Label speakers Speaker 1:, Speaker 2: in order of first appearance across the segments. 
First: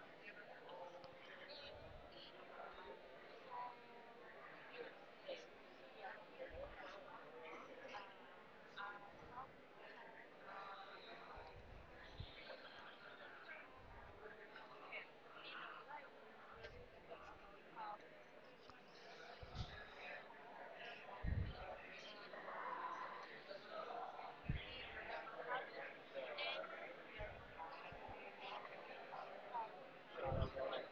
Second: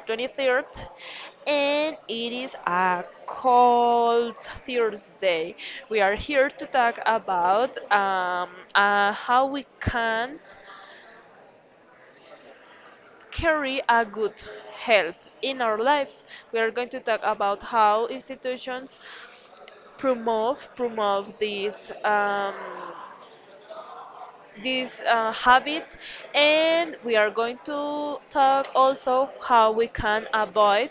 Speaker 1: 23rd and it is a cold Thursday. We are here to talk about how we can carry a good health in our lives. We are going to talk about how institutions promote this. These habits, and we are going to talk also how we can avoid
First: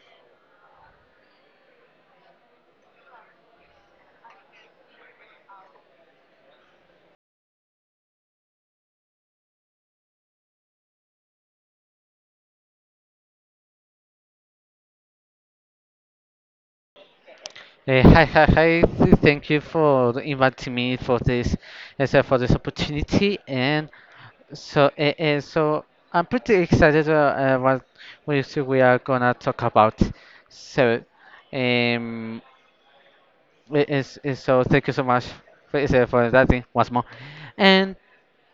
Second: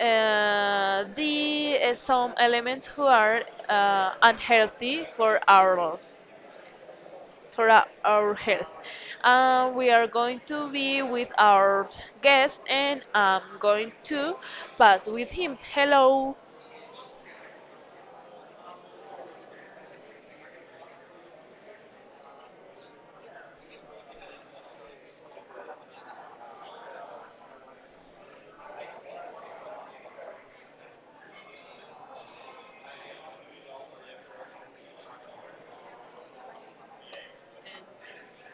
Speaker 1: the some elements who are unhealthy for our our health. We are going to be with our guest, and I'm going to pass with him. Hello.
Speaker 2: Hi, hi, hi. Thank you for inviting me for this, as for this opportunity. And so, I'm pretty excited, what we are gonna talk about. So, um, so, thank you so much for that thing once more. And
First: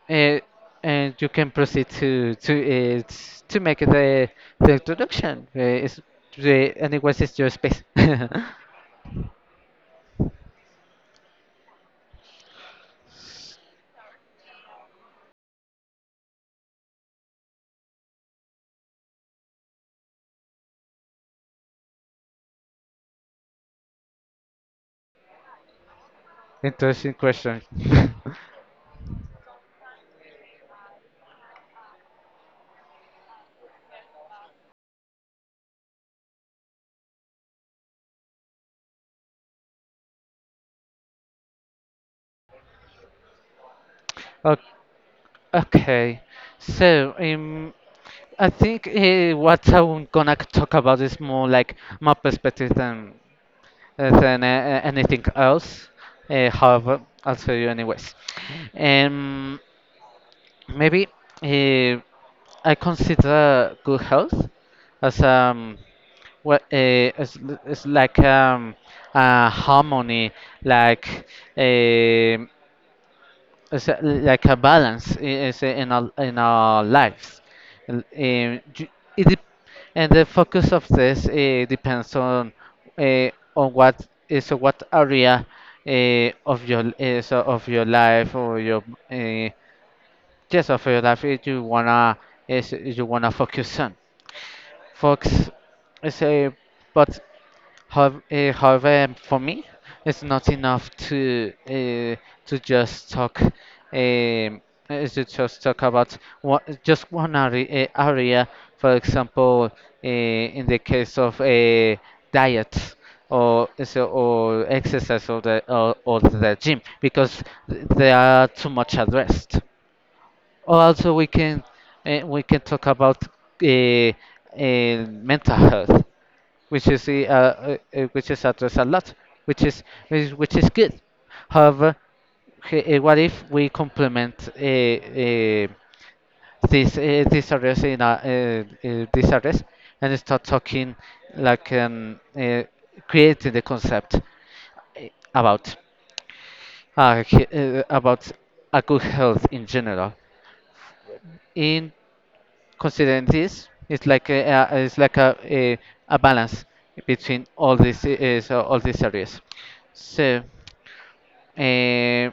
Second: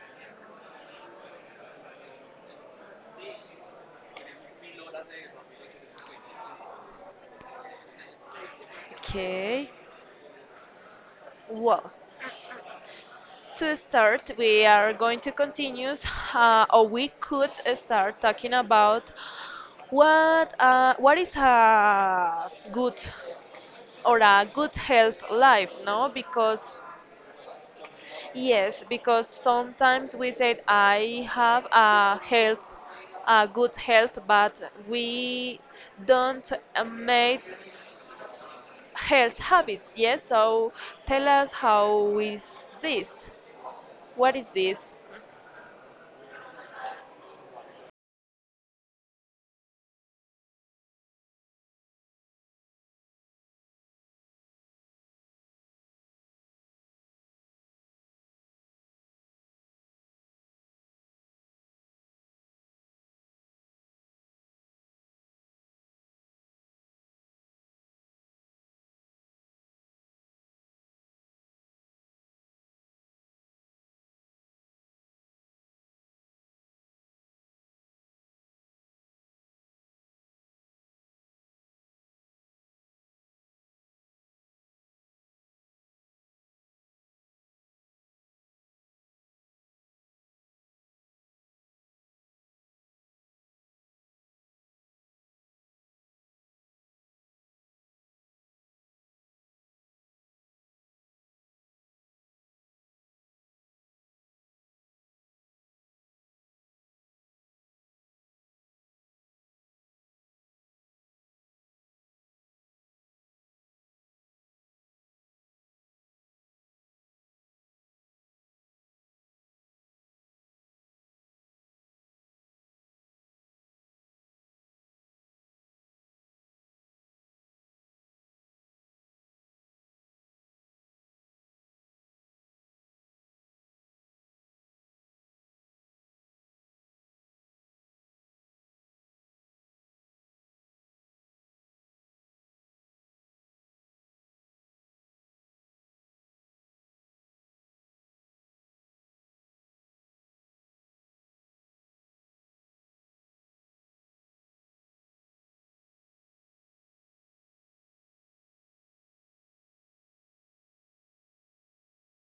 Speaker 2: uh, and you can proceed to make the introduction. It's your space.
Speaker 1: Okay. Well, to start, we are going to continue, or we could start talking about what is a good or a good health life, no? Because
Speaker 2: Interesting question.
Speaker 1: yes, because sometimes we said I have a health, a good health, but we don't make health habits. Yes, so tell us how is this? What is
Speaker 2: O-
Speaker 1: this?
Speaker 2: Okay, so I think, what I'm gonna talk about is more like my perspective than anything else. However, I'll tell you anyways. Um, Maybe, uh, I consider good health as what as l- as like harmony, like um it's a, like a balance is in our lives. L- um, ju- it dep- and the focus of this, depends uh, on what area of your, of your life or your, uh, yes of your life, you wanna, is you wanna focus on. Focus is a but how, uh, however, for me, it's not enough to just talk about just one area, For example, in the case of, diet or, or exercise or or the gym, because they are too much addressed. Also, we can talk about, uh, uh, mental health, which is addressed a lot, which is which is good. However, what if we complement, this, this address, and start talking, like um, uh, creating the concept, about, about a good health in general, in considering this. It's like a it's like a balance between all these, all these areas. So, uh,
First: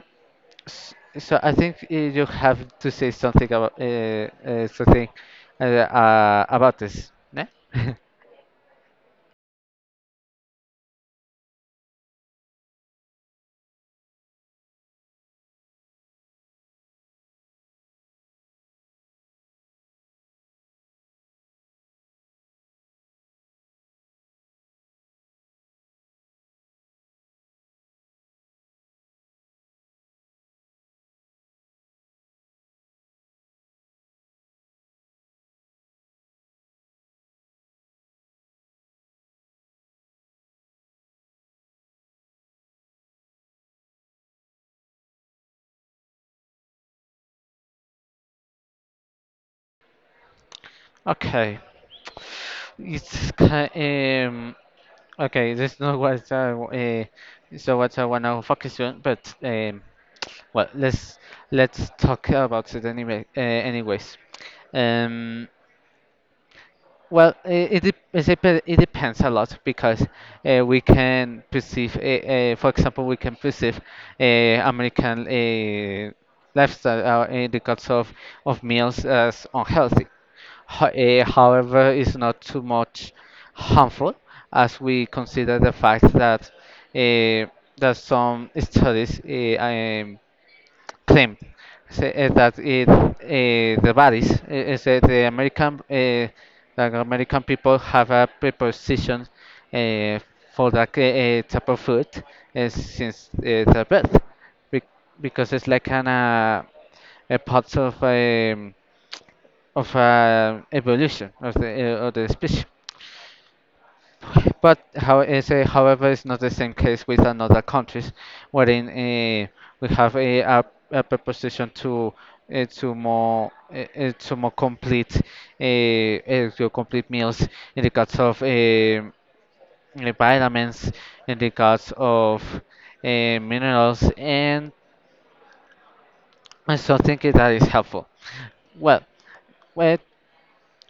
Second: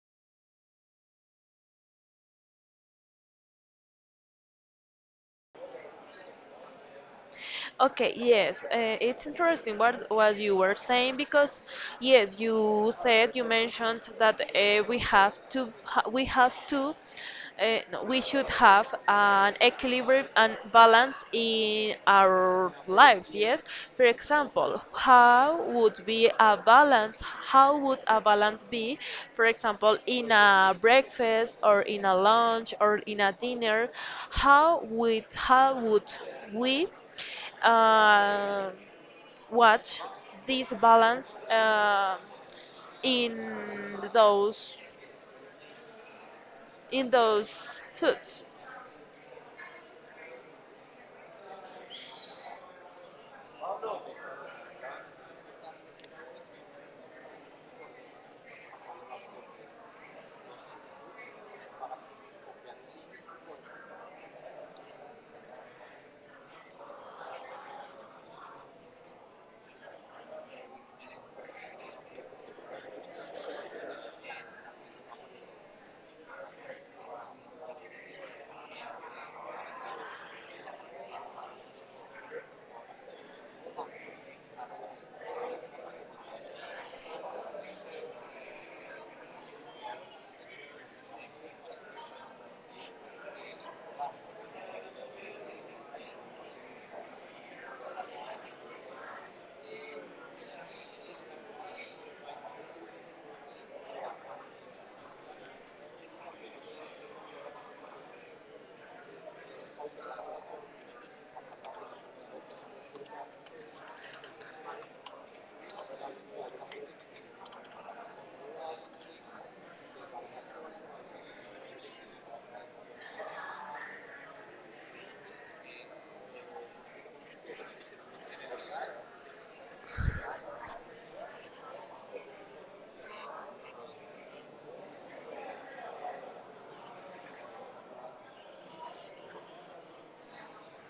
Speaker 2: so, I think, you have to say something uh, something about this. Yeah?
Speaker 1: Okay, yes, it's interesting what you were saying because yes, you said you mentioned that we have to no, we should have an equilibrium and balance in our lives. Yes, for example, how would be a balance? How would a balance be, for example, in a breakfast or in a lunch or in a dinner? How would we? uh, Watch this balance in those foods.
Speaker 2: Okay. It's ki- um, okay. That's not what I w- so what I wanna focus on, but, well, let's talk about it anyway. Anyways. um. Well, it depends a lot, because, we can perceive, for example, we can perceive American, lifestyle, in the cuts of meals as unhealthy. However, it's not too much harmful, as we consider the fact uh, that some studies, claim, that it, eh, the bodies eh, is that the American eh, that American people have a preposition, eh, for that, type of food, since, the birth. Be- because it's like an a part of, evolution of the species. But how is however, it's not the same case with another countries, wherein, we have a preposition to more complete to complete meals in regards of, vitamins, in regards of, uh, minerals, and I still think that is helpful. Well, well,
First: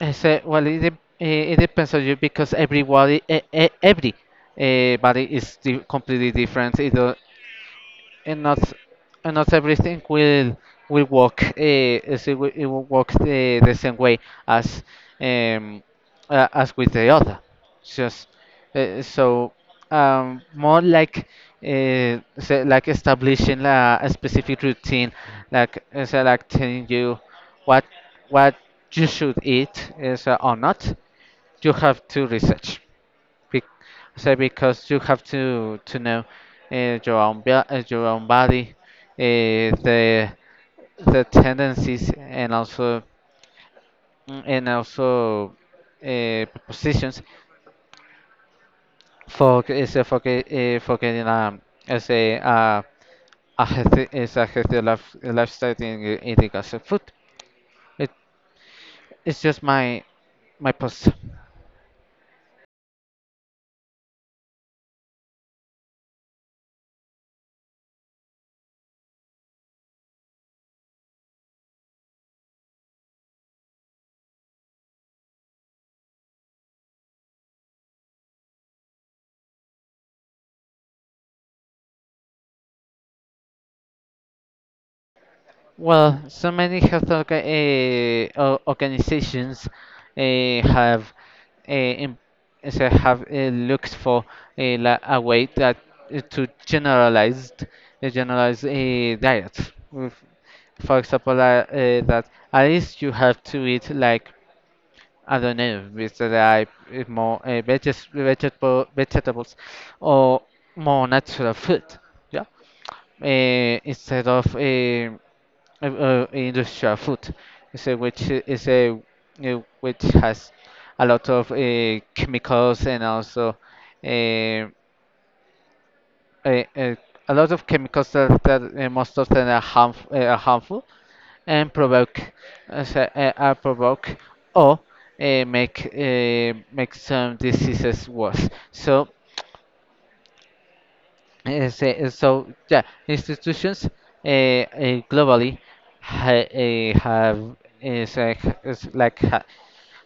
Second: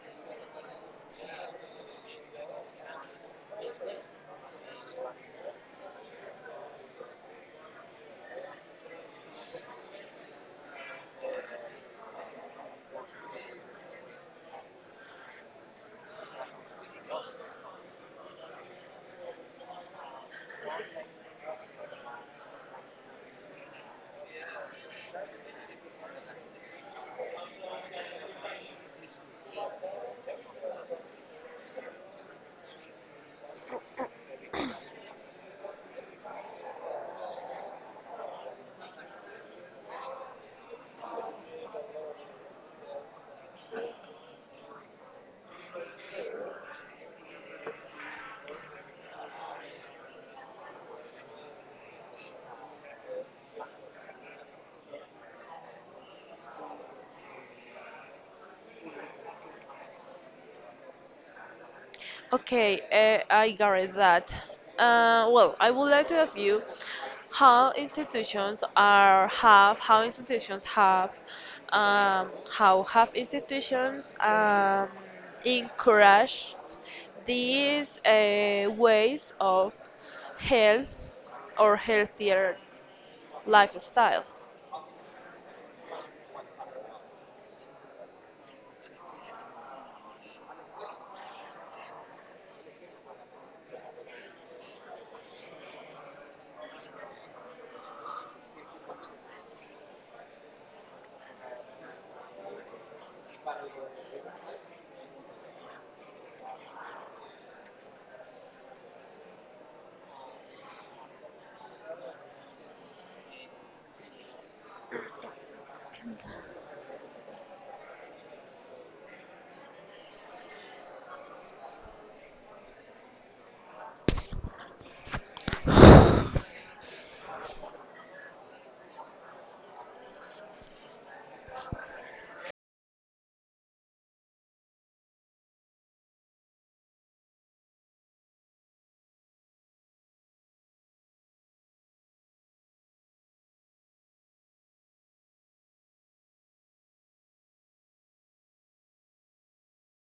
Speaker 2: I said, well, it depends on you, because everybody, every body is completely different. And not everything will work, . It will work the same way as, um, with the other. Just, uh, so more like, say, like establishing a specific routine, like, say, like telling you what what you should eat is, or not. You have to research be- so because you have to know, your own, your own body, the tendencies, and also, and also, positions for for getting, as a healthy is a healthy life lifestyle in eating as a food. It it's just my post.
Speaker 1: Okay, I got it that. Well, I would like to ask you how institutions are have how institutions have how have institutions encouraged these ways of health or healthier lifestyle.
Speaker 2: Well, so many health organizations, have, em- as I have, looked for, a way that, to generalize a diet. With, for example, that at least you have to eat like, I don't know, with the, like, more, vegetables or more natural food. Yeah, instead of, industrial food, so which has a lot of, chemicals, and also, uh, uh, uh, a lot of chemicals that, most of them are, are harmful, and provoke, so, are provoke or make, make some diseases worse. So, yeah, institutions, globally, have is like, is like ha,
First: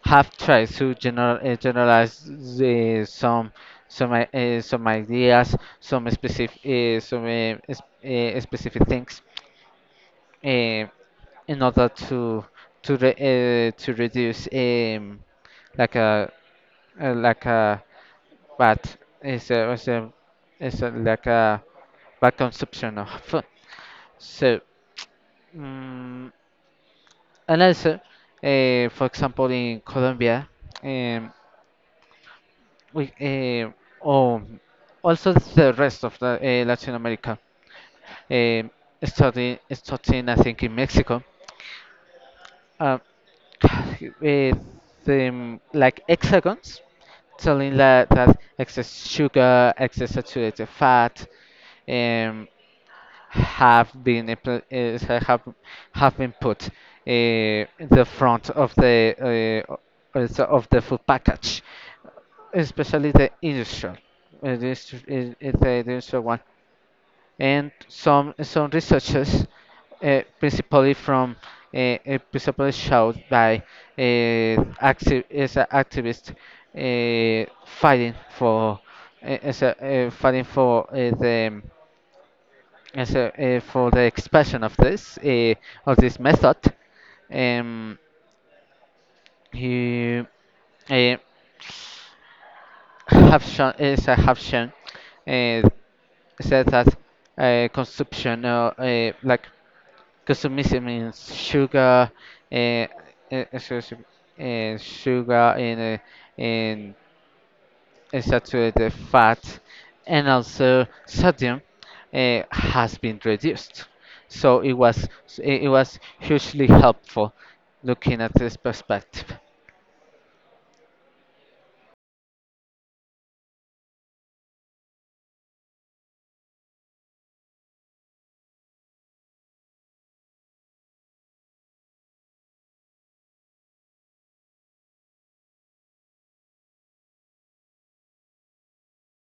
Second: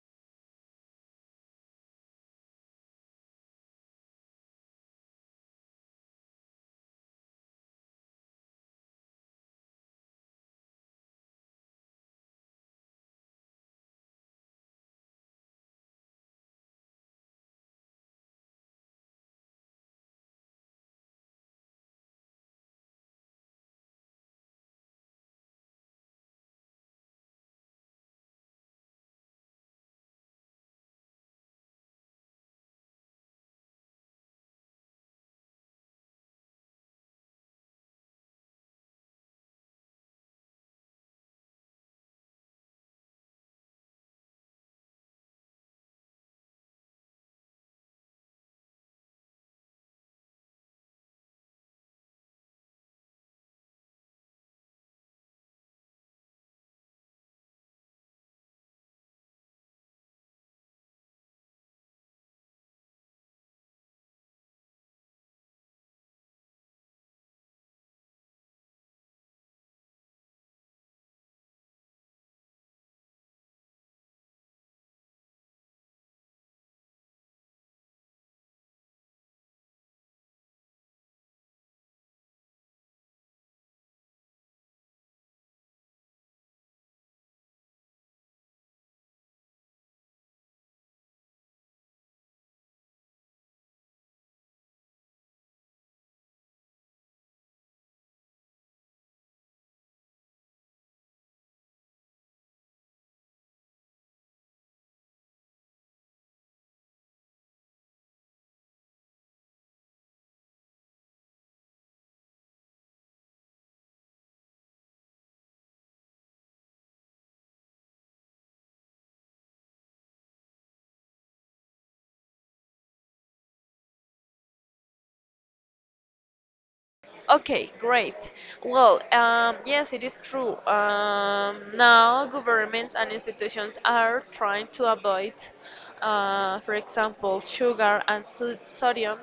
Speaker 2: have tried to, generalize, some, some ideas, some specific, specific things, uh, in order to reduce, like a, like a bad is a, is a, is a like a bad consumption of food. So mm and also, for example, in Colombia. Um, We, oh, also the rest of the, Latin America. Eh, Studying, I think, in Mexico. Uh, the, like, hexagons, telling that excess sugar, excess saturated fat, um, have been, have been put, in the front of the, also of the food package, especially the industrial, the industrial one. And some researchers, principally, from principally showed by, active, as an activist, fighting for, fighting for, the, for the expression of this, of this method. Um, he, uh, have shown is I have shown, uh, said that, consumption, Consumism means sugar, eh, excuse me, sugar, in saturated fat, and also sodium, has been reduced. So it was hugely helpful, looking at this perspective.
Speaker 1: Okay, great. Well, yes, it is true. Now governments and institutions are trying to avoid, for example, sugar and sodium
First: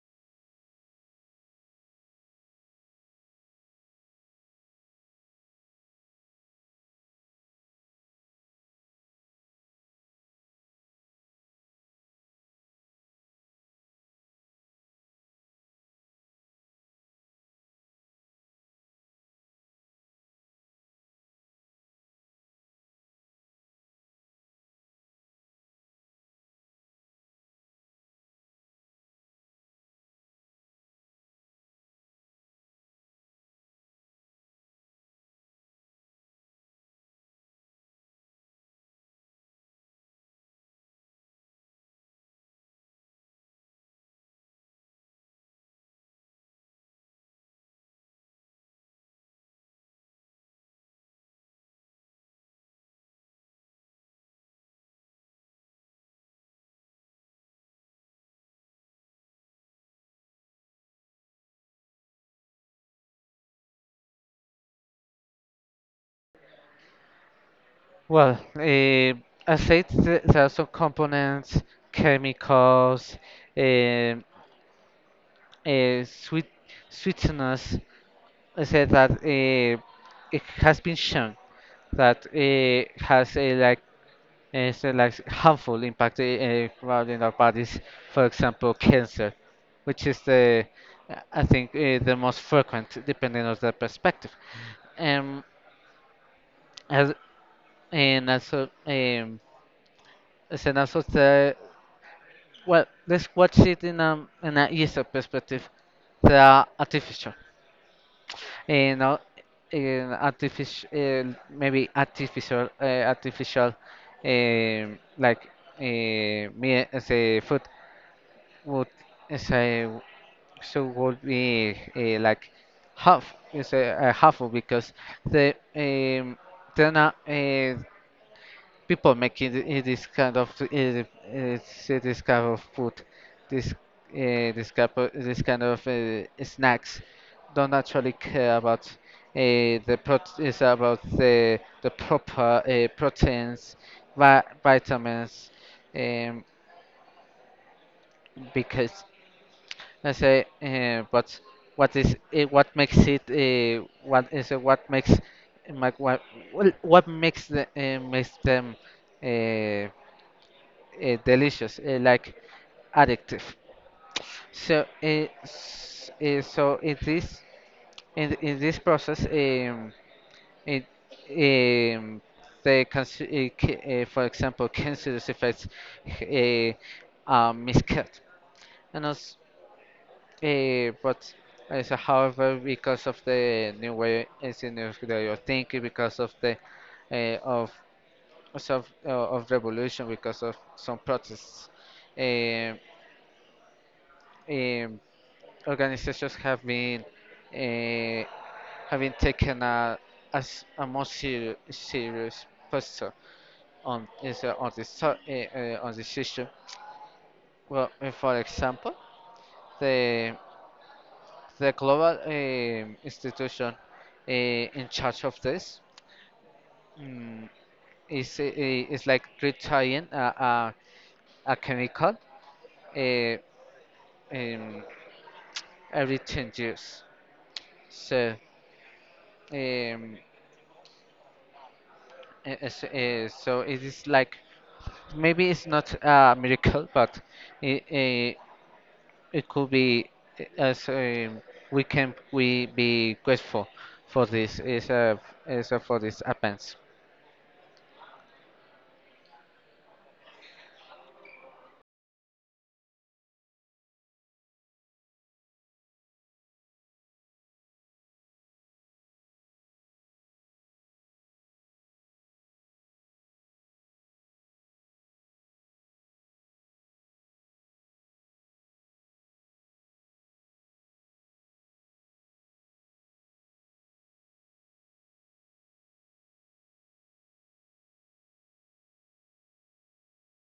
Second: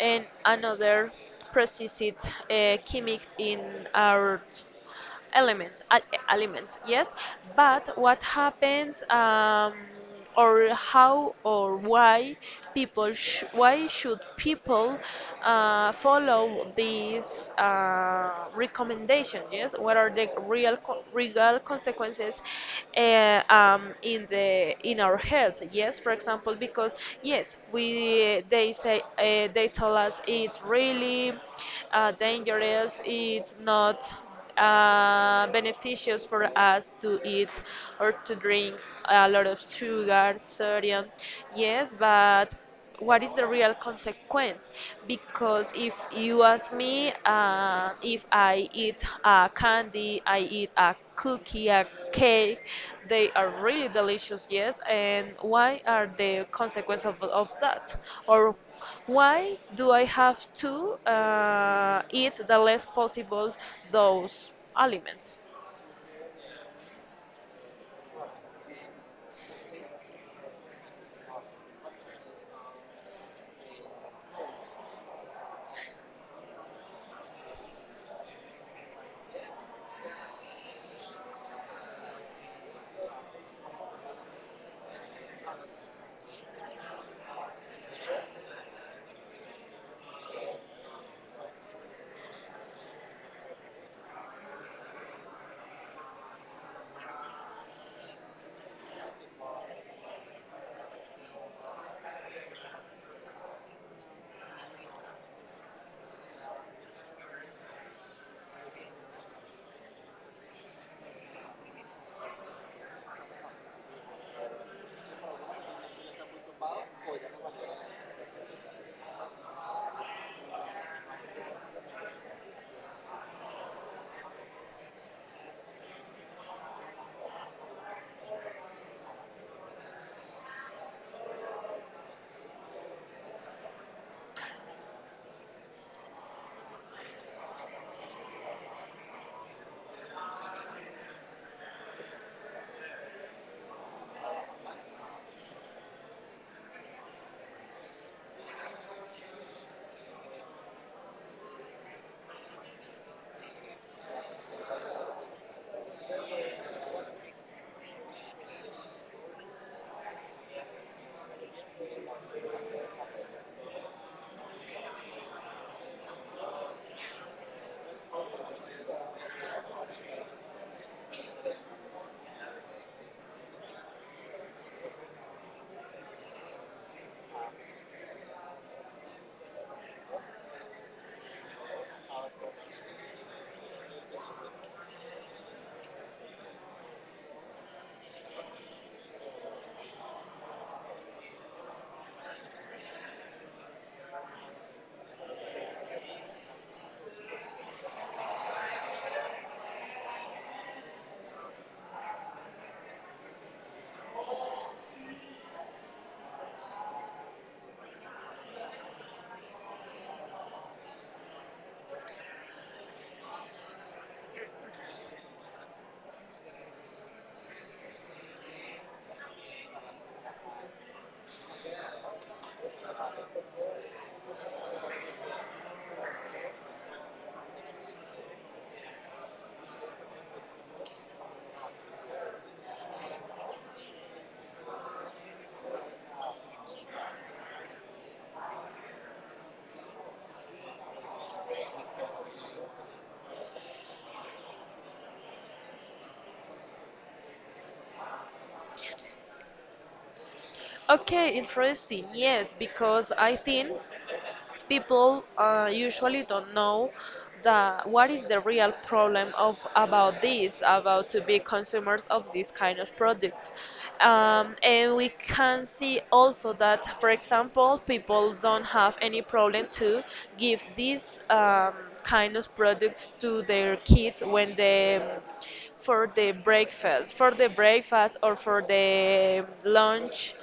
Speaker 1: and another precise chemics in our elements al- elements, yes. But what happens, or how or why why should people follow these recommendations? Yes, what are the real consequences, in the in our health? Yes, for example, because yes, we they say they tell us it's really dangerous, it's not beneficious for us to eat or to drink a lot of sugar, sodium. Yes, but what is the real consequence? Because if you ask me, if I eat a candy, I eat a cookie, a cake, they are really delicious, yes. And why are the consequences of that? Or why do I have to eat the less possible those aliments?
Speaker 2: Well, I said, there are some components, chemicals, eh, eh, sweet sweeteners, said that, it has been shown that it has a like it's a, like, harmful impact, in our bodies. For example, cancer, which is the I think, the most frequent, depending on the perspective. Um, as, and also um, as and also the, well, let's watch it in a user perspective. They are artificial. And no, artificial, um like uh, me as a food would, as a so would be, like half, is a half of, because the, they're not. People making, this kind of, say this kind of food, this this kind of, snacks, don't actually care about, the prot- is about the proper, proteins, vitamins, um, because, I say, but what makes it, what is what makes ma- what well, what makes makes them, uh, delicious, like, addictive. So, in this, in this process, it, um, they consi- c- for example, cancerous effects, a, miscut, and also, but so however, because of the new way, it's a new way of thinking, because of the uh, of of, of revolution, because of some protests. Um, Organizations have been uh, have taken a, as a more serious posture on is on this to- on this issue. Well, for example, the the global, institution, in charge of this, mm, is, is like retiring a chemical, uh, um, every 10 years. So um, so, it is like, maybe it's not a miracle, but it, it, it could be, as we can, we be grateful for this, for this happens.
Speaker 1: Okay, interesting. Yes, because I think people usually don't know that, what is the real problem of about this, about to be consumers of this kind of products. And we can see also that, for example, people don't have any problem to give these kind of products to their kids when they for the breakfast or for the lunch.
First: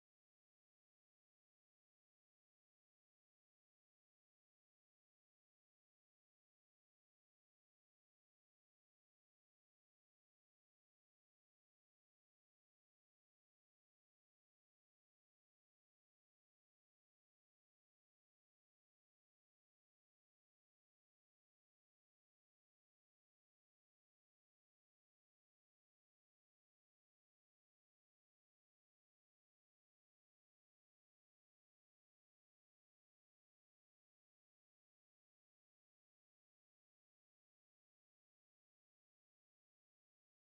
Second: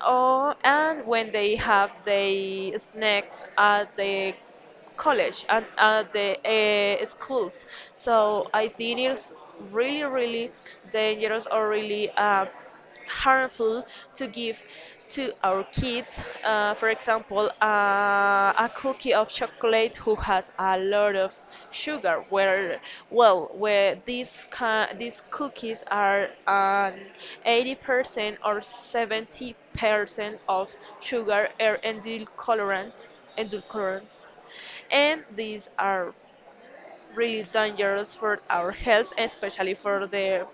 Speaker 1: Oh, and when they have the snacks at the college and at the schools. So I think it's really dangerous or really harmful to give to our kids, for example, a cookie of chocolate who has a lot of sugar. Where, well, where these cookies are 80% or 70% of sugar or edulcorants, and these are really dangerous for our health, especially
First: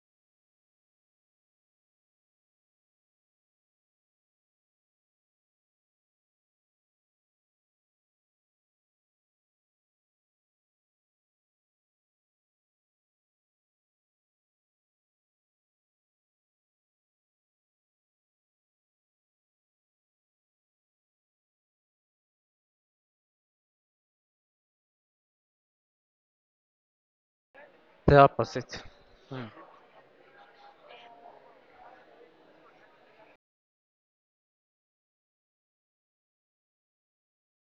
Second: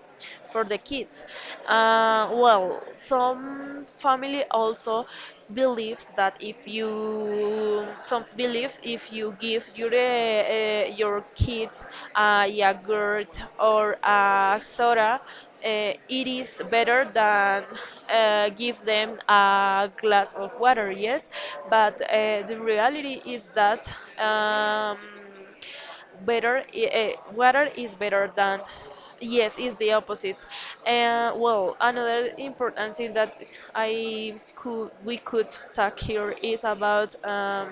Speaker 1: for the kids. Well, some family also believes that if you give your kids a yogurt or a soda, it is better than give them a glass of water. Yes, but the reality is that. Um, better, water is
Speaker 2: The
Speaker 1: better than,
Speaker 2: opposite. Hmm.
Speaker 1: yes, is the opposite. And well, another important thing that I could we could talk here is about,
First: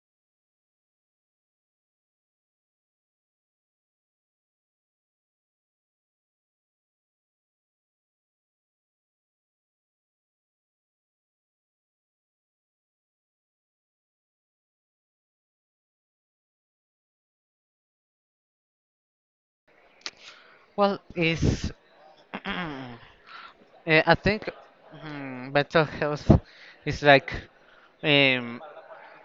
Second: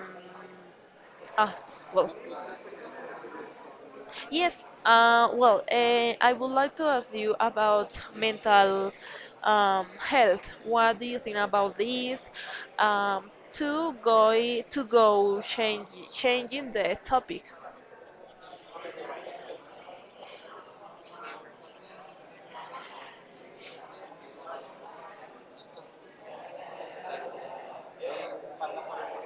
Speaker 1: ah well yes, I would like to ask you about mental health. What do you think about this? Um, to go change changing the topic.
Speaker 2: Well, is eh, I think, mental health is um,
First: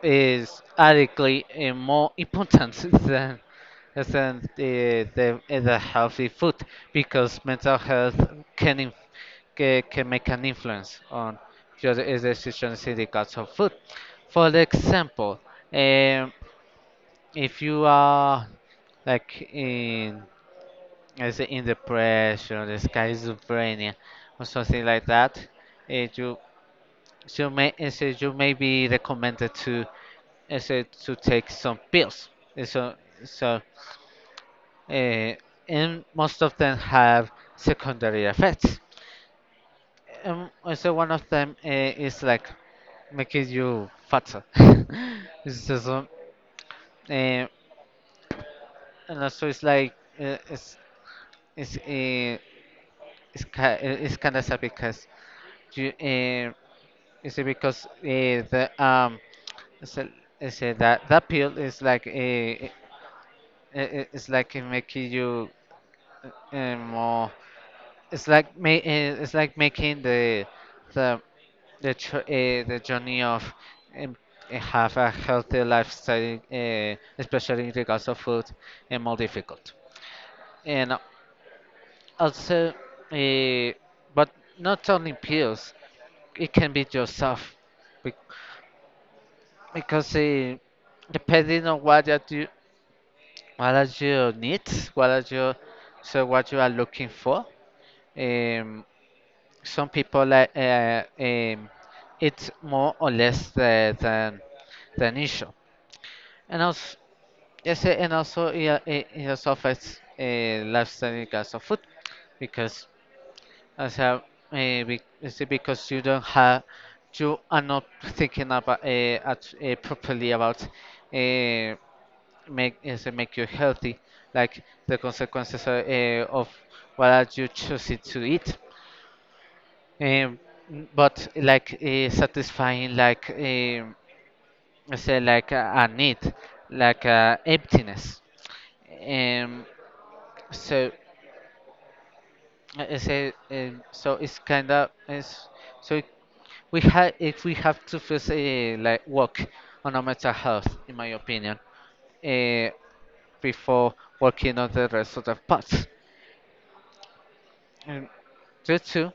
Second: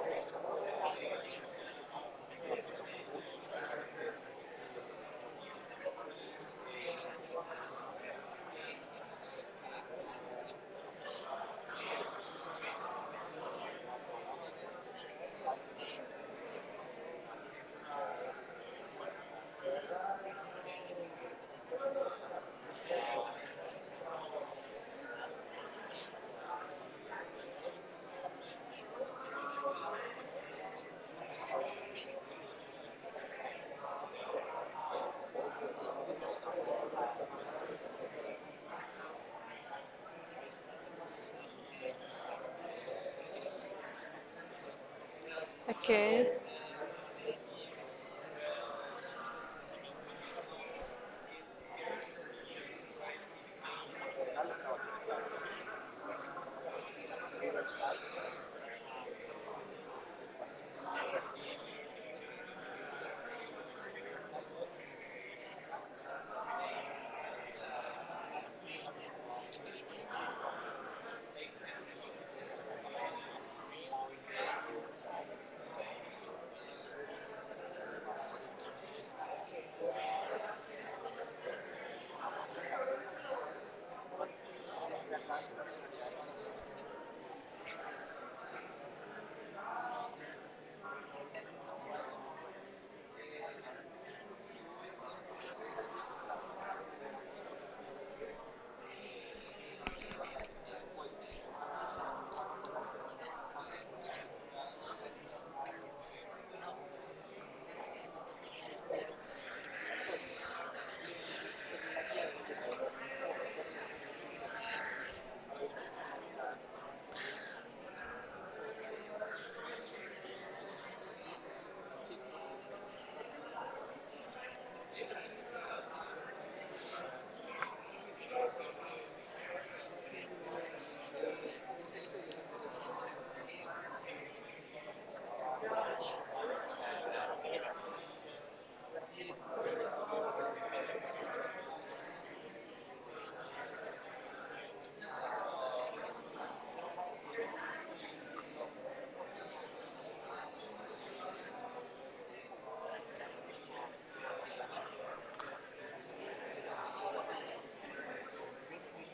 Speaker 2: is adequately, more important than the the healthy food, because mental health, can can make an influence on your decisions in the cuts of food. For the example, um, if you are, like, in let's say, in depression or the schizophrenia or something like that, it you, you may it says you may be recommended to, it said to take some pills. And So so uh, and most of them have secondary effects. Also, one of them, is like making you fatter. it's just, um,
Speaker 1: Okay.
Speaker 2: and also it's like uh, it's it's uh, it's, ki- eh, it's kind of sad because you it's because the it's, a, it's a, that that pill is like it's making you more It's like ma- eh, it's like making the the journey of um, have a healthy lifestyle, especially in regards of food, and more difficult. And also, uh, but not only pills, it can be yourself, bec- because depending on what are your needs, what are your so what you are looking for. Um, Some people like it's more or less the than issue, and also yes, and also yeah, it also affects lifestyle in terms of food because as a maybe it's because you don't have you are not thinking about properly about make is it make you healthy, like the consequences of what are you choosing to eat. Um, but like satisfying like I say like a need, like a emptiness. Um, so I say so it's kind of it's so We have if we have to first like work on our mental health, in my opinion, uh, before working on the rest of the parts. And due to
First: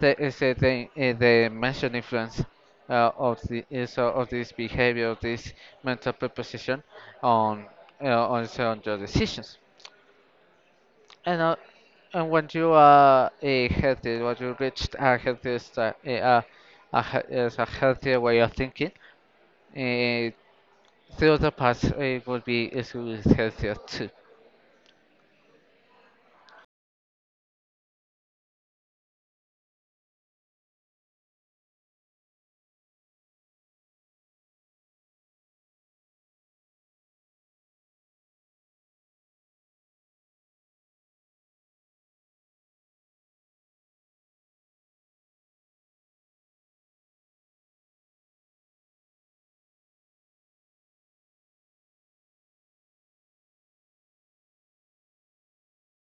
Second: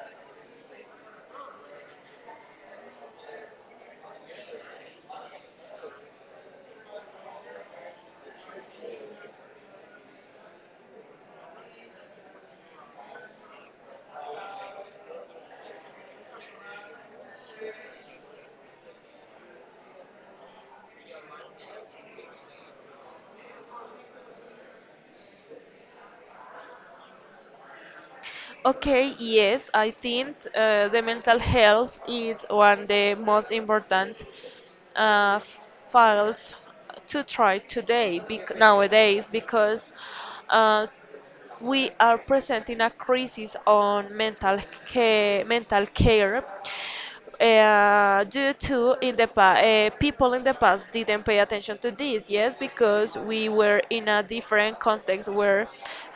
Speaker 2: the mentioned influence of the is of this behavior of this mental preposition on on your decisions. And uh, and when you are a healthy when you reached a healthy is a healthier way of thinking, the other part would be is healthier too.
Speaker 1: Okay, yes, I think the mental health is one of the most important uh, files to try today nowadays, because uh, we are presenting a crisis on mental care due to people in the past didn't pay attention to this, yes, because we were in a different context where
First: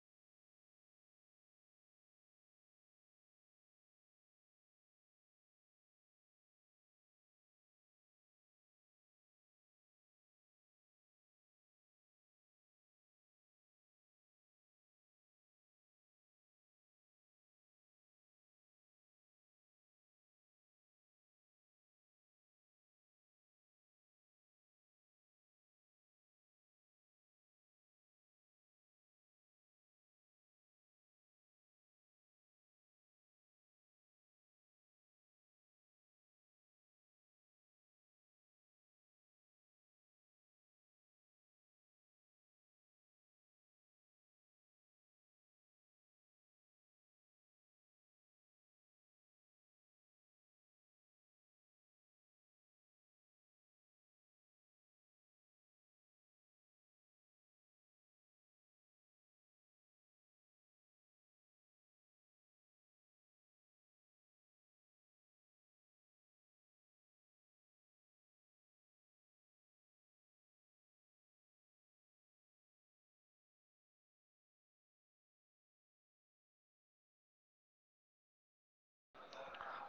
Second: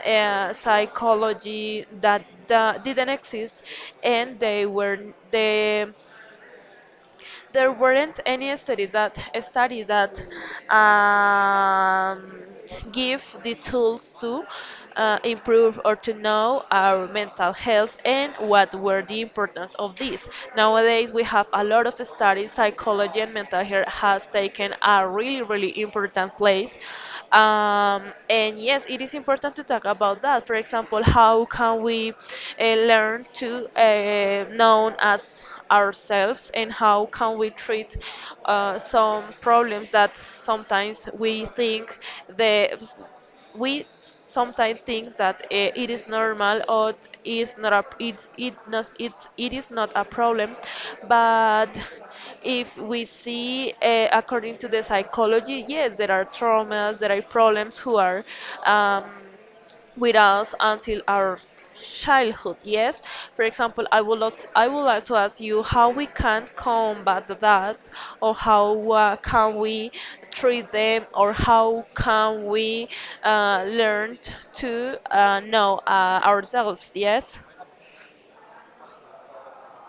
Speaker 1: psychology that didn't exist, and they were the, there weren't any studies that study that, um, give the tools to improve or to know our mental health and what were the importance of this. Nowadays, we have a lot of studies. Psychology and mental health has taken a really important place, and yes, it is important to talk about that. For example, how can we uh, learn to known as ourselves, and how can we treat some problems that sometimes we think the, we sometimes think that, it is normal, or it's it is not a problem, but if we see according to the psychology, yes, there are traumas, there are problems who are um, with us until our childhood. Yes, for example, I would like to ask you how we can combat that, or how can we treat them, or how can we learn to know ourselves, yes.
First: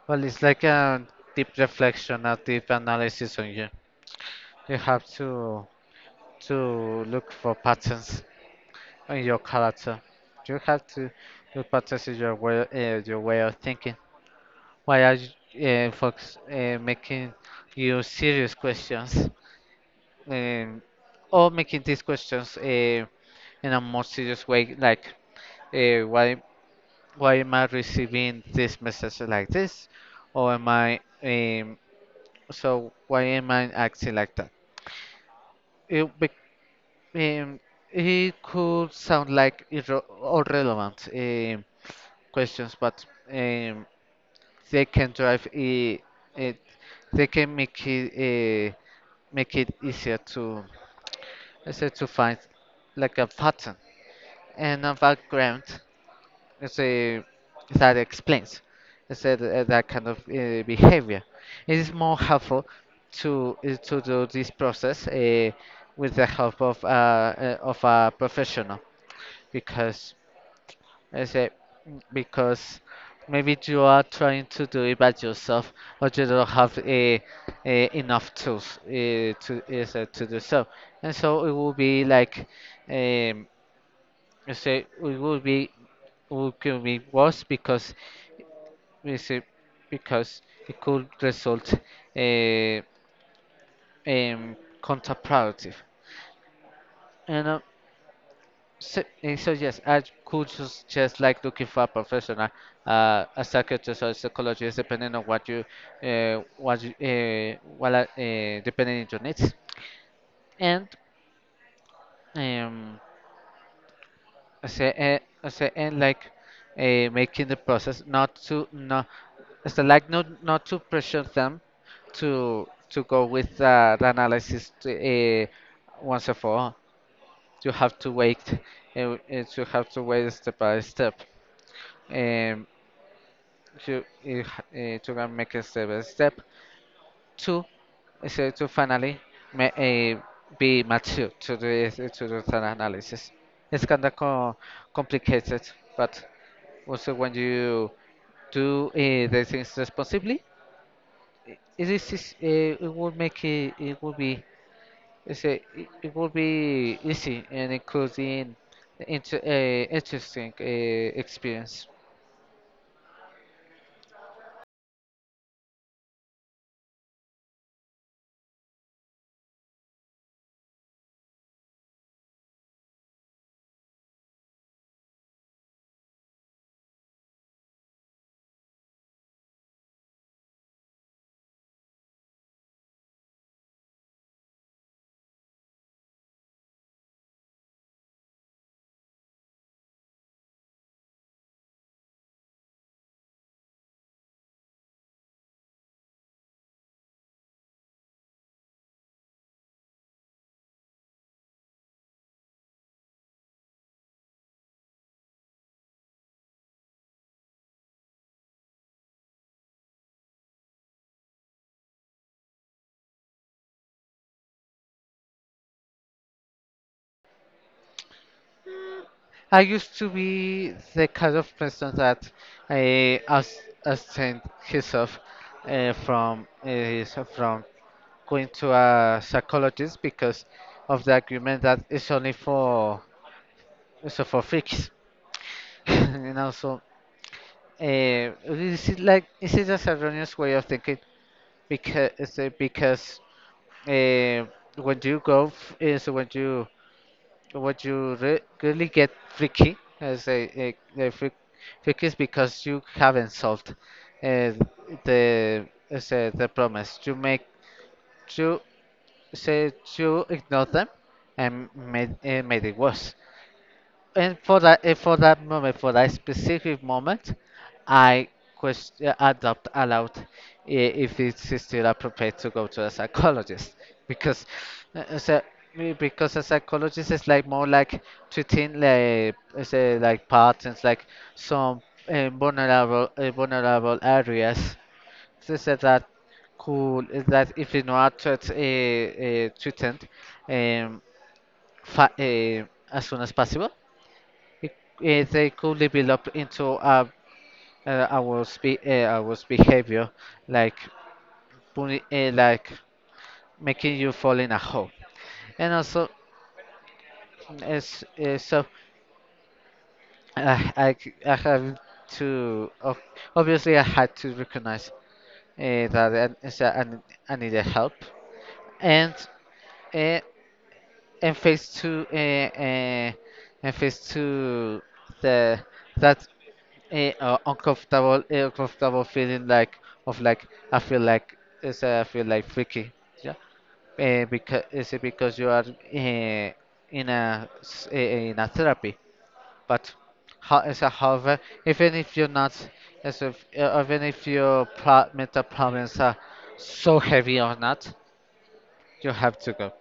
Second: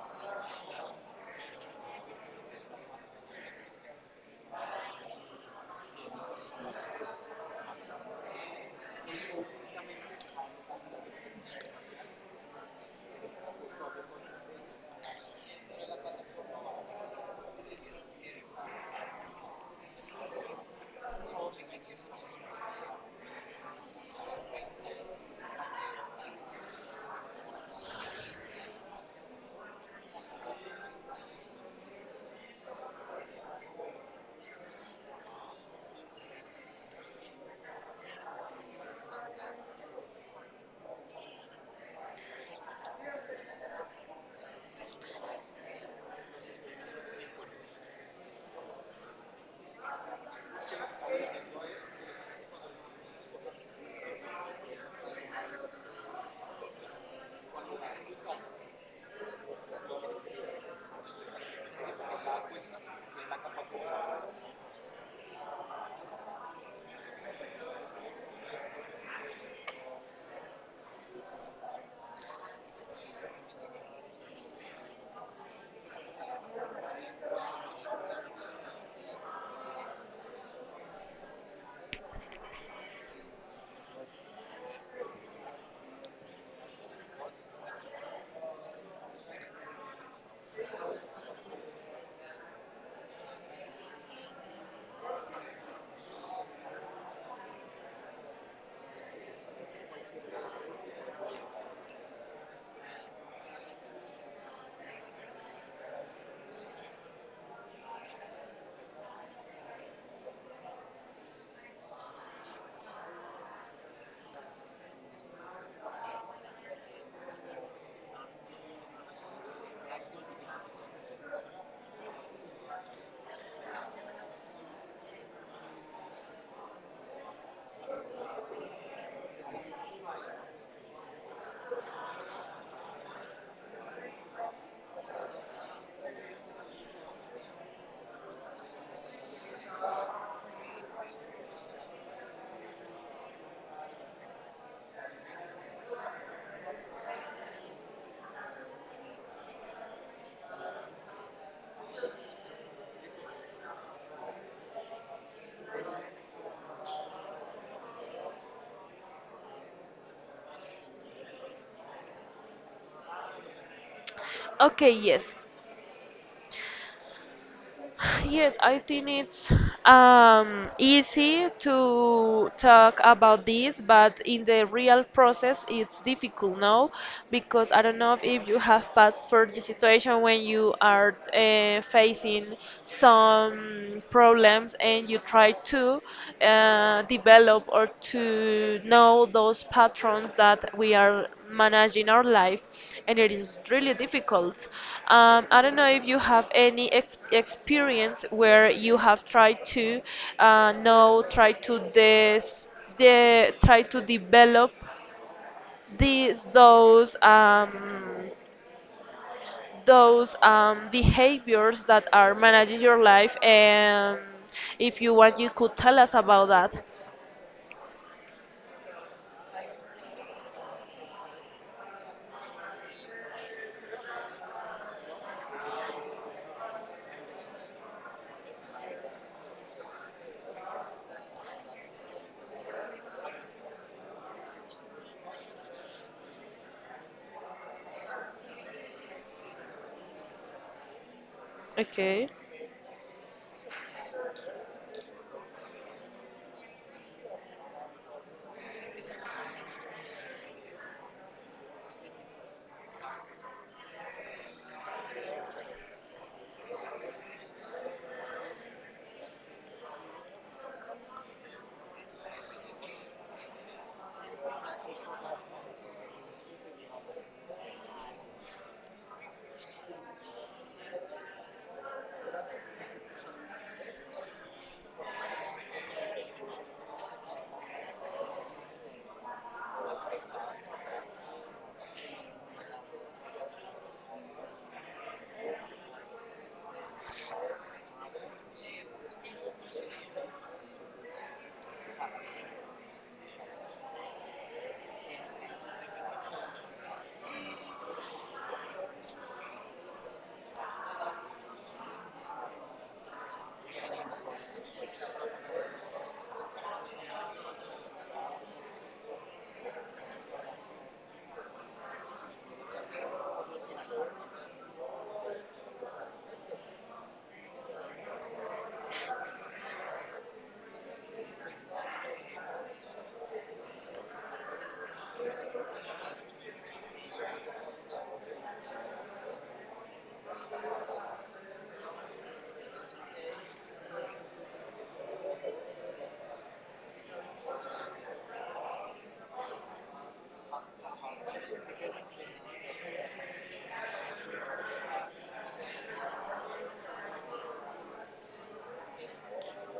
Speaker 2: Well, it's like a deep reflection, a deep analysis on you. You have to look for patterns in your character. You have to look patterns in your way of thinking. Why are you, folks, making you serious questions, um, or making these questions in a more serious way, like why why am I receiving this message like this, or am I why am I acting like that? It, bec- Um, it could sound like irre irrelevant questions, but um, they can drive it. They can make it easier to, let's to find like a pattern and a background. Let's say that explains, I said say that, that kind of behavior. It is more helpful to do this process with the help of a professional because I say because maybe you are trying to do it by yourself or you don't have a enough tools to do so, and so it will be like um you say it will be it could be worse because you see, because it could result uh, um counterproductive. And uh, So, eh, so yes, I could just like looking for a professional, a psychiatrist or psychologist, depending on what you, what you, what depending on your needs, and um, I say, eh, I say, and like, making the process not, so like not not to pressure them, to go with the analysis to, uh, once and for all. You have to wait, uh, uh, you have to wait step by step. Um, to eh, h- eh, to go make a step by step to so to finally ma- eh, be mature to do to do that analysis. It's kind of complicated, but also when you do the things responsibly, it is, eh, it will make it it will be it will be easy and including interesting experience.
Speaker 1: Okay, yes. Yes, I think it's easy to talk about this, but in the real process, it's difficult, no? Because I don't know if you have passed for the situation when you are facing some problems and you try to develop or to know those patterns that we are managing our life, and it is really difficult. Um, I don't know if you have any experience where you have tried to know try to this de- try to develop these those behaviors that are managing your life, and if you want, you could tell us about that.
Speaker 2: I used to be the kind of person that I as abstained himself from going to a psychologist because of the agreement that it's only for for freaks, you know. So this is like this is just a erroneous way of thinking
Speaker 1: Okay.
Speaker 2: because uh, when you go f- is when you what you re really get freaky as a freak, freaky is because you haven't solved uh, the the promise. You make you say you ignore them and made made it worse. And for that moment for that specific moment, I question I doubt aloud, I- if it's still appropriate to go to a psychologist because uh, as a because a psychologist is like more like treating like say like patterns like some vulnerable areas, so that cool is that if you know how to treatment um, fa- uh, as soon as possible, it, they could develop into uh, adverse behavior, like like making you fall in a hole. And also, as so, I c- I have to obviously I had to recognize that I, so I, need- I needed help, and uh, and face to and face to the that a uncomfortable a uncomfortable feeling like of like I feel like it's I feel like freaky, yeah, eh, because is it because you are eh, in a s- eh, eh, in a therapy. But how is a however even if you're not as if even if your mental problems are so heavy or not, you have to go.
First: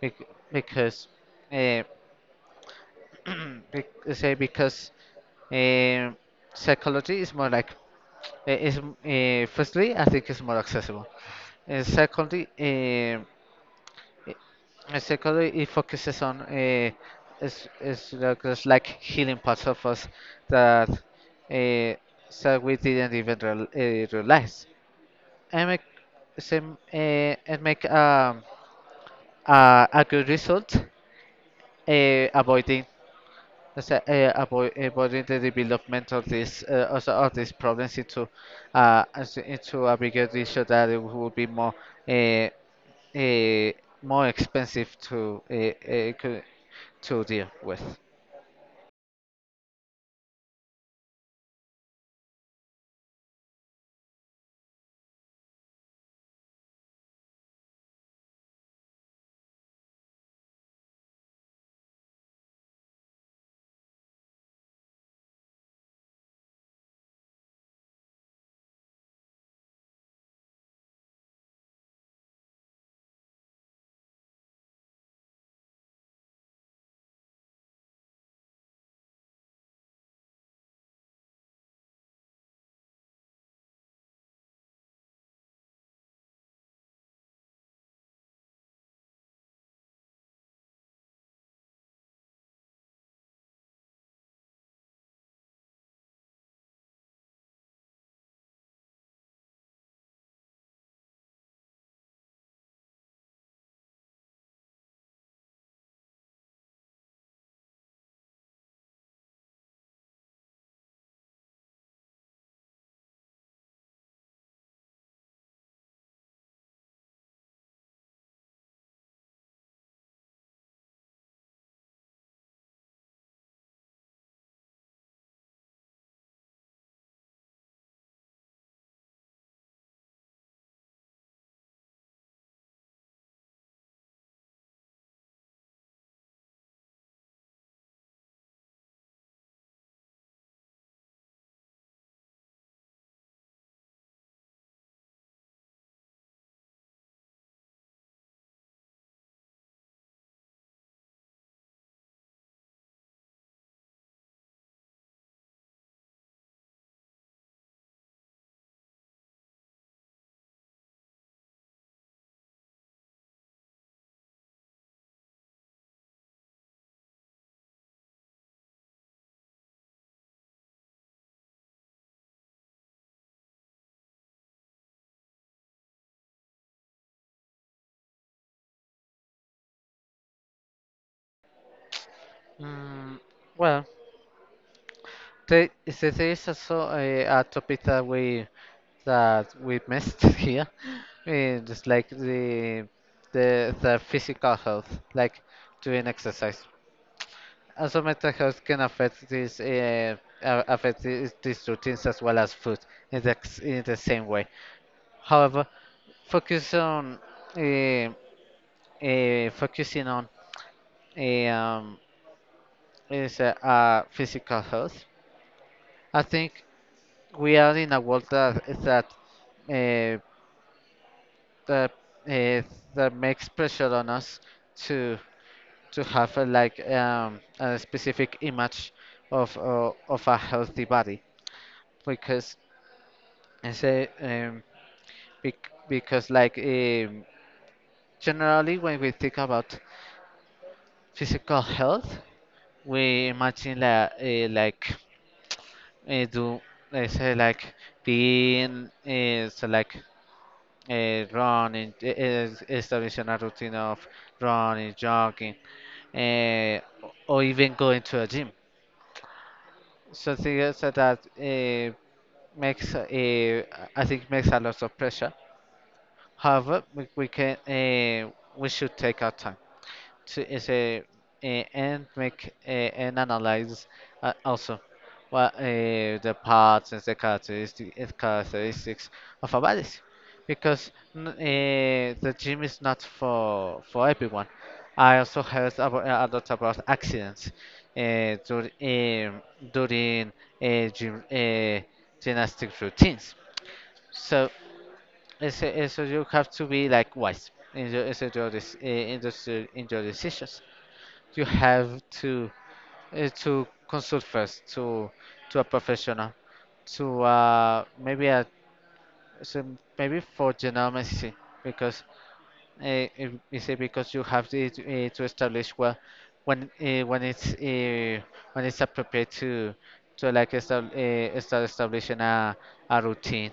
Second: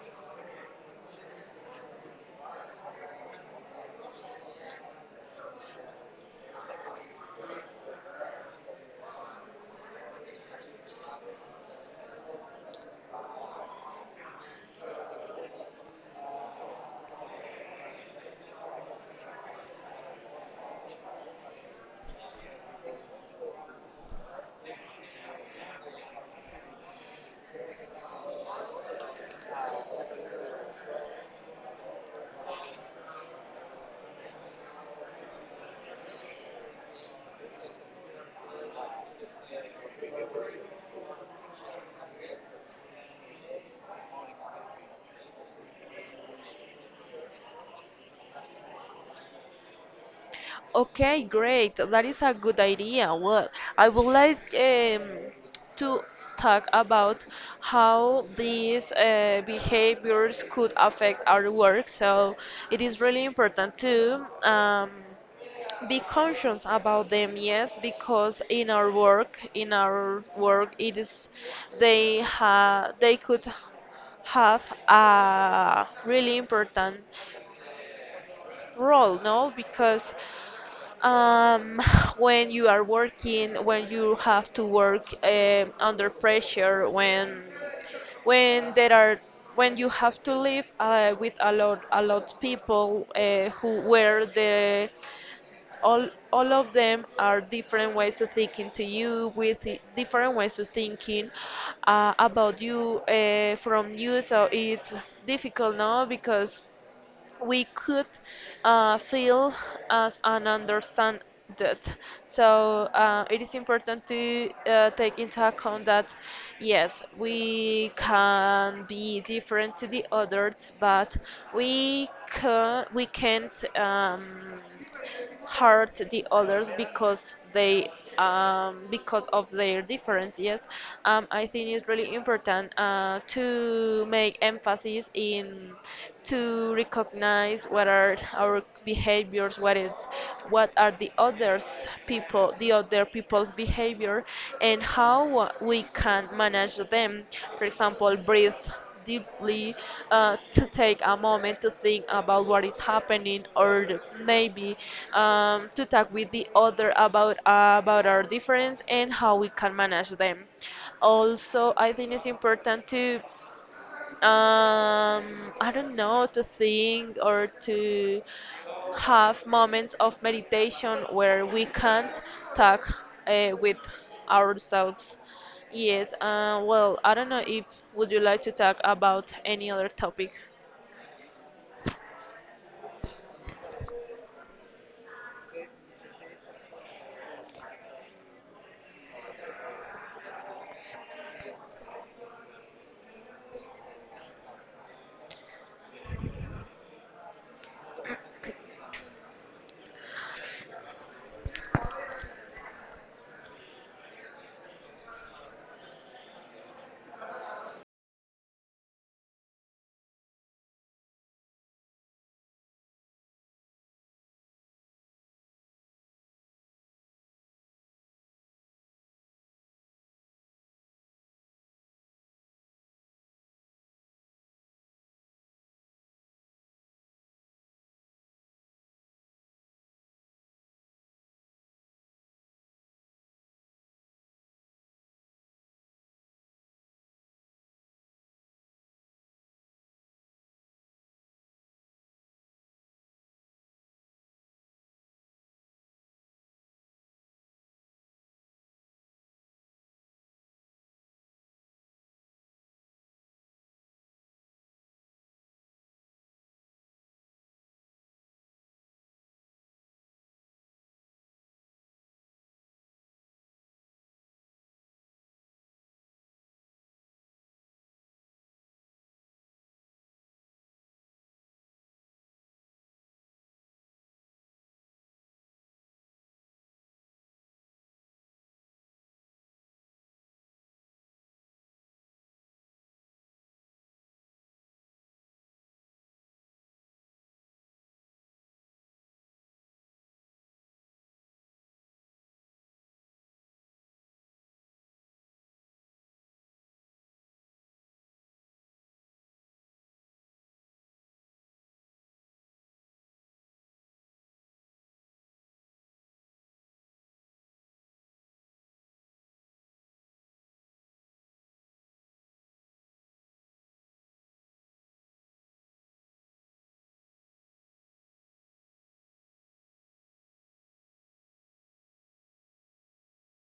Speaker 2: Bec- because uh, say because um, psychology is more like it's, firstly, I think it's more accessible. And secondly, it focuses on it's like healing parts of us that uh, so we didn't even realize. And make same uh, and make um, a good result avoiding, let's say, avoiding the development of this also of these problems into into a bigger issue that it would be more uh, uh, more expensive to to deal with.
Speaker 1: Okay, great. That is a good idea. Well, I would like to talk about how these behaviors could affect our work. So it is really important to be conscious about them, yes, because in our work, it is, they could have a really important role, no? Because um, when you are working, when you have to work under pressure, when there are, when you have to live with a lot people who where the, all all of them are different ways of thinking to you different ways of thinking about you from you, so it's difficult now because we could feel as and understand that. So it is important to take into account that yes, we can be different to the others, but we can we can't. Hurt the others because they, because of their differences. I think it's really important to make emphasis in, to recognize what are our behaviors, what is, what are the others people, the other people's behavior, and how we can manage them. For example, breathe deeply, to take a moment to think about what is happening, or maybe to talk with the other about our difference and how we can manage them. Also, I think it's important to um I don't know, to think or to have moments of meditation where we can't talk with ourselves, yes. Well, I don't know if, would you like to talk about any other topic?
Speaker 2: Mm, well, there is also a topic that we missed here, eh, just like the physical health, like doing exercise. Also, mental health can affect these routines as well as food in the, in the same way. However, focus on uh, focusing on eh, is physical health. I think we are in a world that uh, that, uh, that makes pressure on us to have a, like a specific image of a healthy body because I say bec- because like generally when we think about physical health, we imagine that like do I say like being like running, establishing a routine of running, jogging, uh, or even going to a gym. Something else that uh, makes I think makes a lot of pressure. However, we can we should take our time to is a and make and analyze also what the parts and the characteristics of our bodies, because the gym is not for everyone. I also heard about, a lot about accidents uh, dur- um, during uh, gym, uh, gymnastic routines. So you have to be like wise in your, dec- eh, in this, eh, in your decisions. You have to to consult first to a professional, to maybe a so maybe for general medicine because uh, is it because you have to establish well when uh, when it's uh, when it's appropriate to start establishing a routine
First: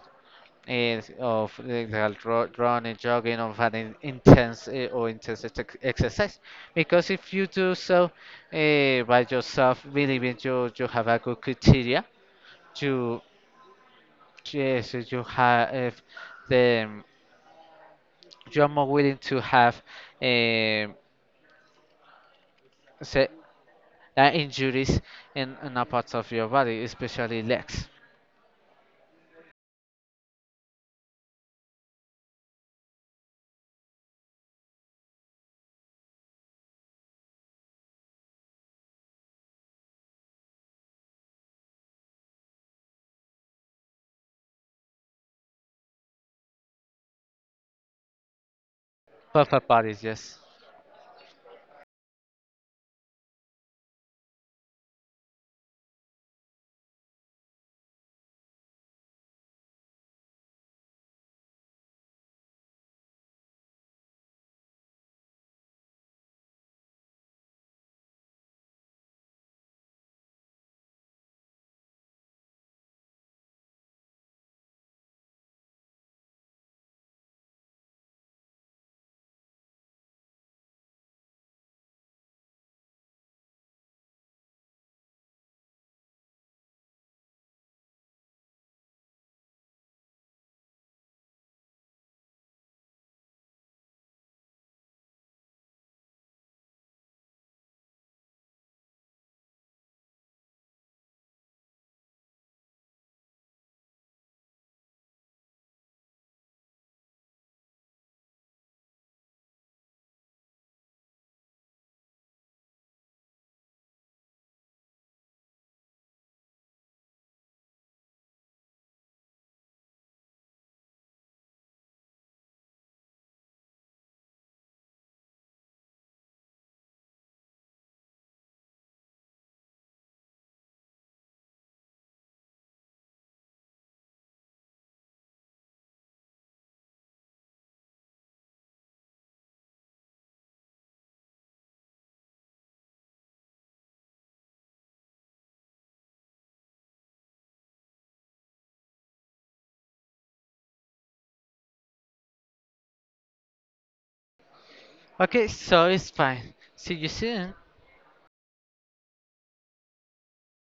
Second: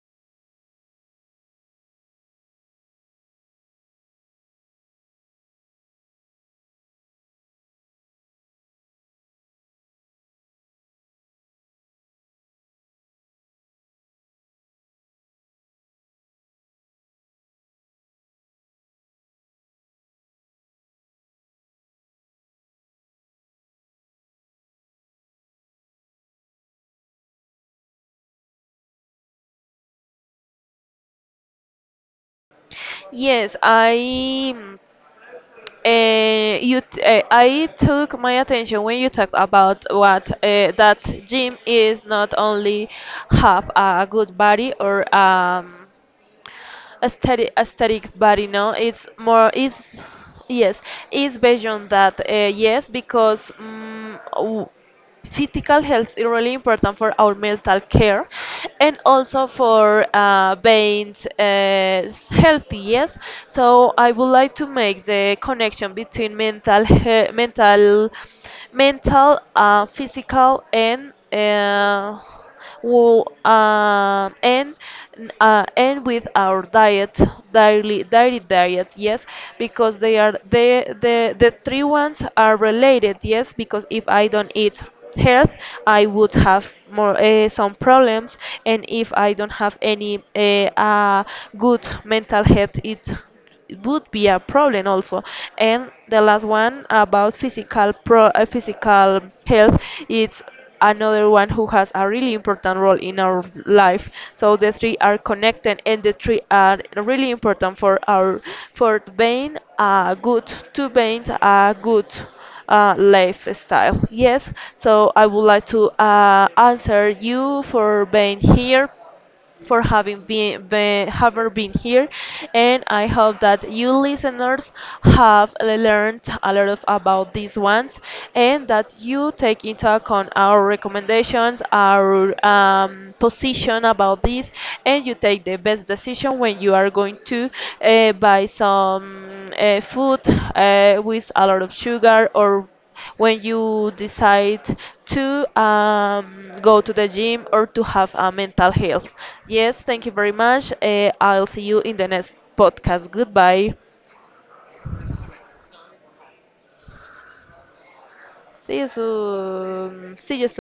Speaker 2: is of the running, jogging, of an intense exercise. Because if you do so by yourself, believing you have a good criteria, you yes eh, you have the you are more willing to have um se- injuries in a part of your body, especially legs,
Speaker 1: Yes, I, I took my attention when you talked about what, that gym is not only have a good body or aesthetic, aesthetic, but you know, it's more
Speaker 2: upper
Speaker 1: is,
Speaker 2: bodies. Yes.
Speaker 1: yes, is based on that, yes, because physical health is really important for our mental care, and also for being healthy, yes. So I would like to make the connection between mental he- mental mental physical and well, and with our diet, daily diet, yes, because they are the, the three ones are related, yes, because if I don't eat health, I would have more some problems, and if I don't have any good mental health, it would be a problem also. And the last one, about physical health, it's another one who has a really important role in our life. So the three are connected, and the three are really important for our, for being a good, to being a good lifestyle, yes. So I would like to answer you for being here, for having been having been here, and I hope that you listeners have learned a lot of about these ones, and that you take into account our recommendations, our position about this, and you take the best decision when you are going to buy some food with a lot of sugar, or when you decide to go to the gym or to have a mental health. Yes, thank you very much. I'll see you in the next podcast. Goodbye.
Speaker 2: Okay, so it's fine. See you soon.
Speaker 1: See you soon. See you soon.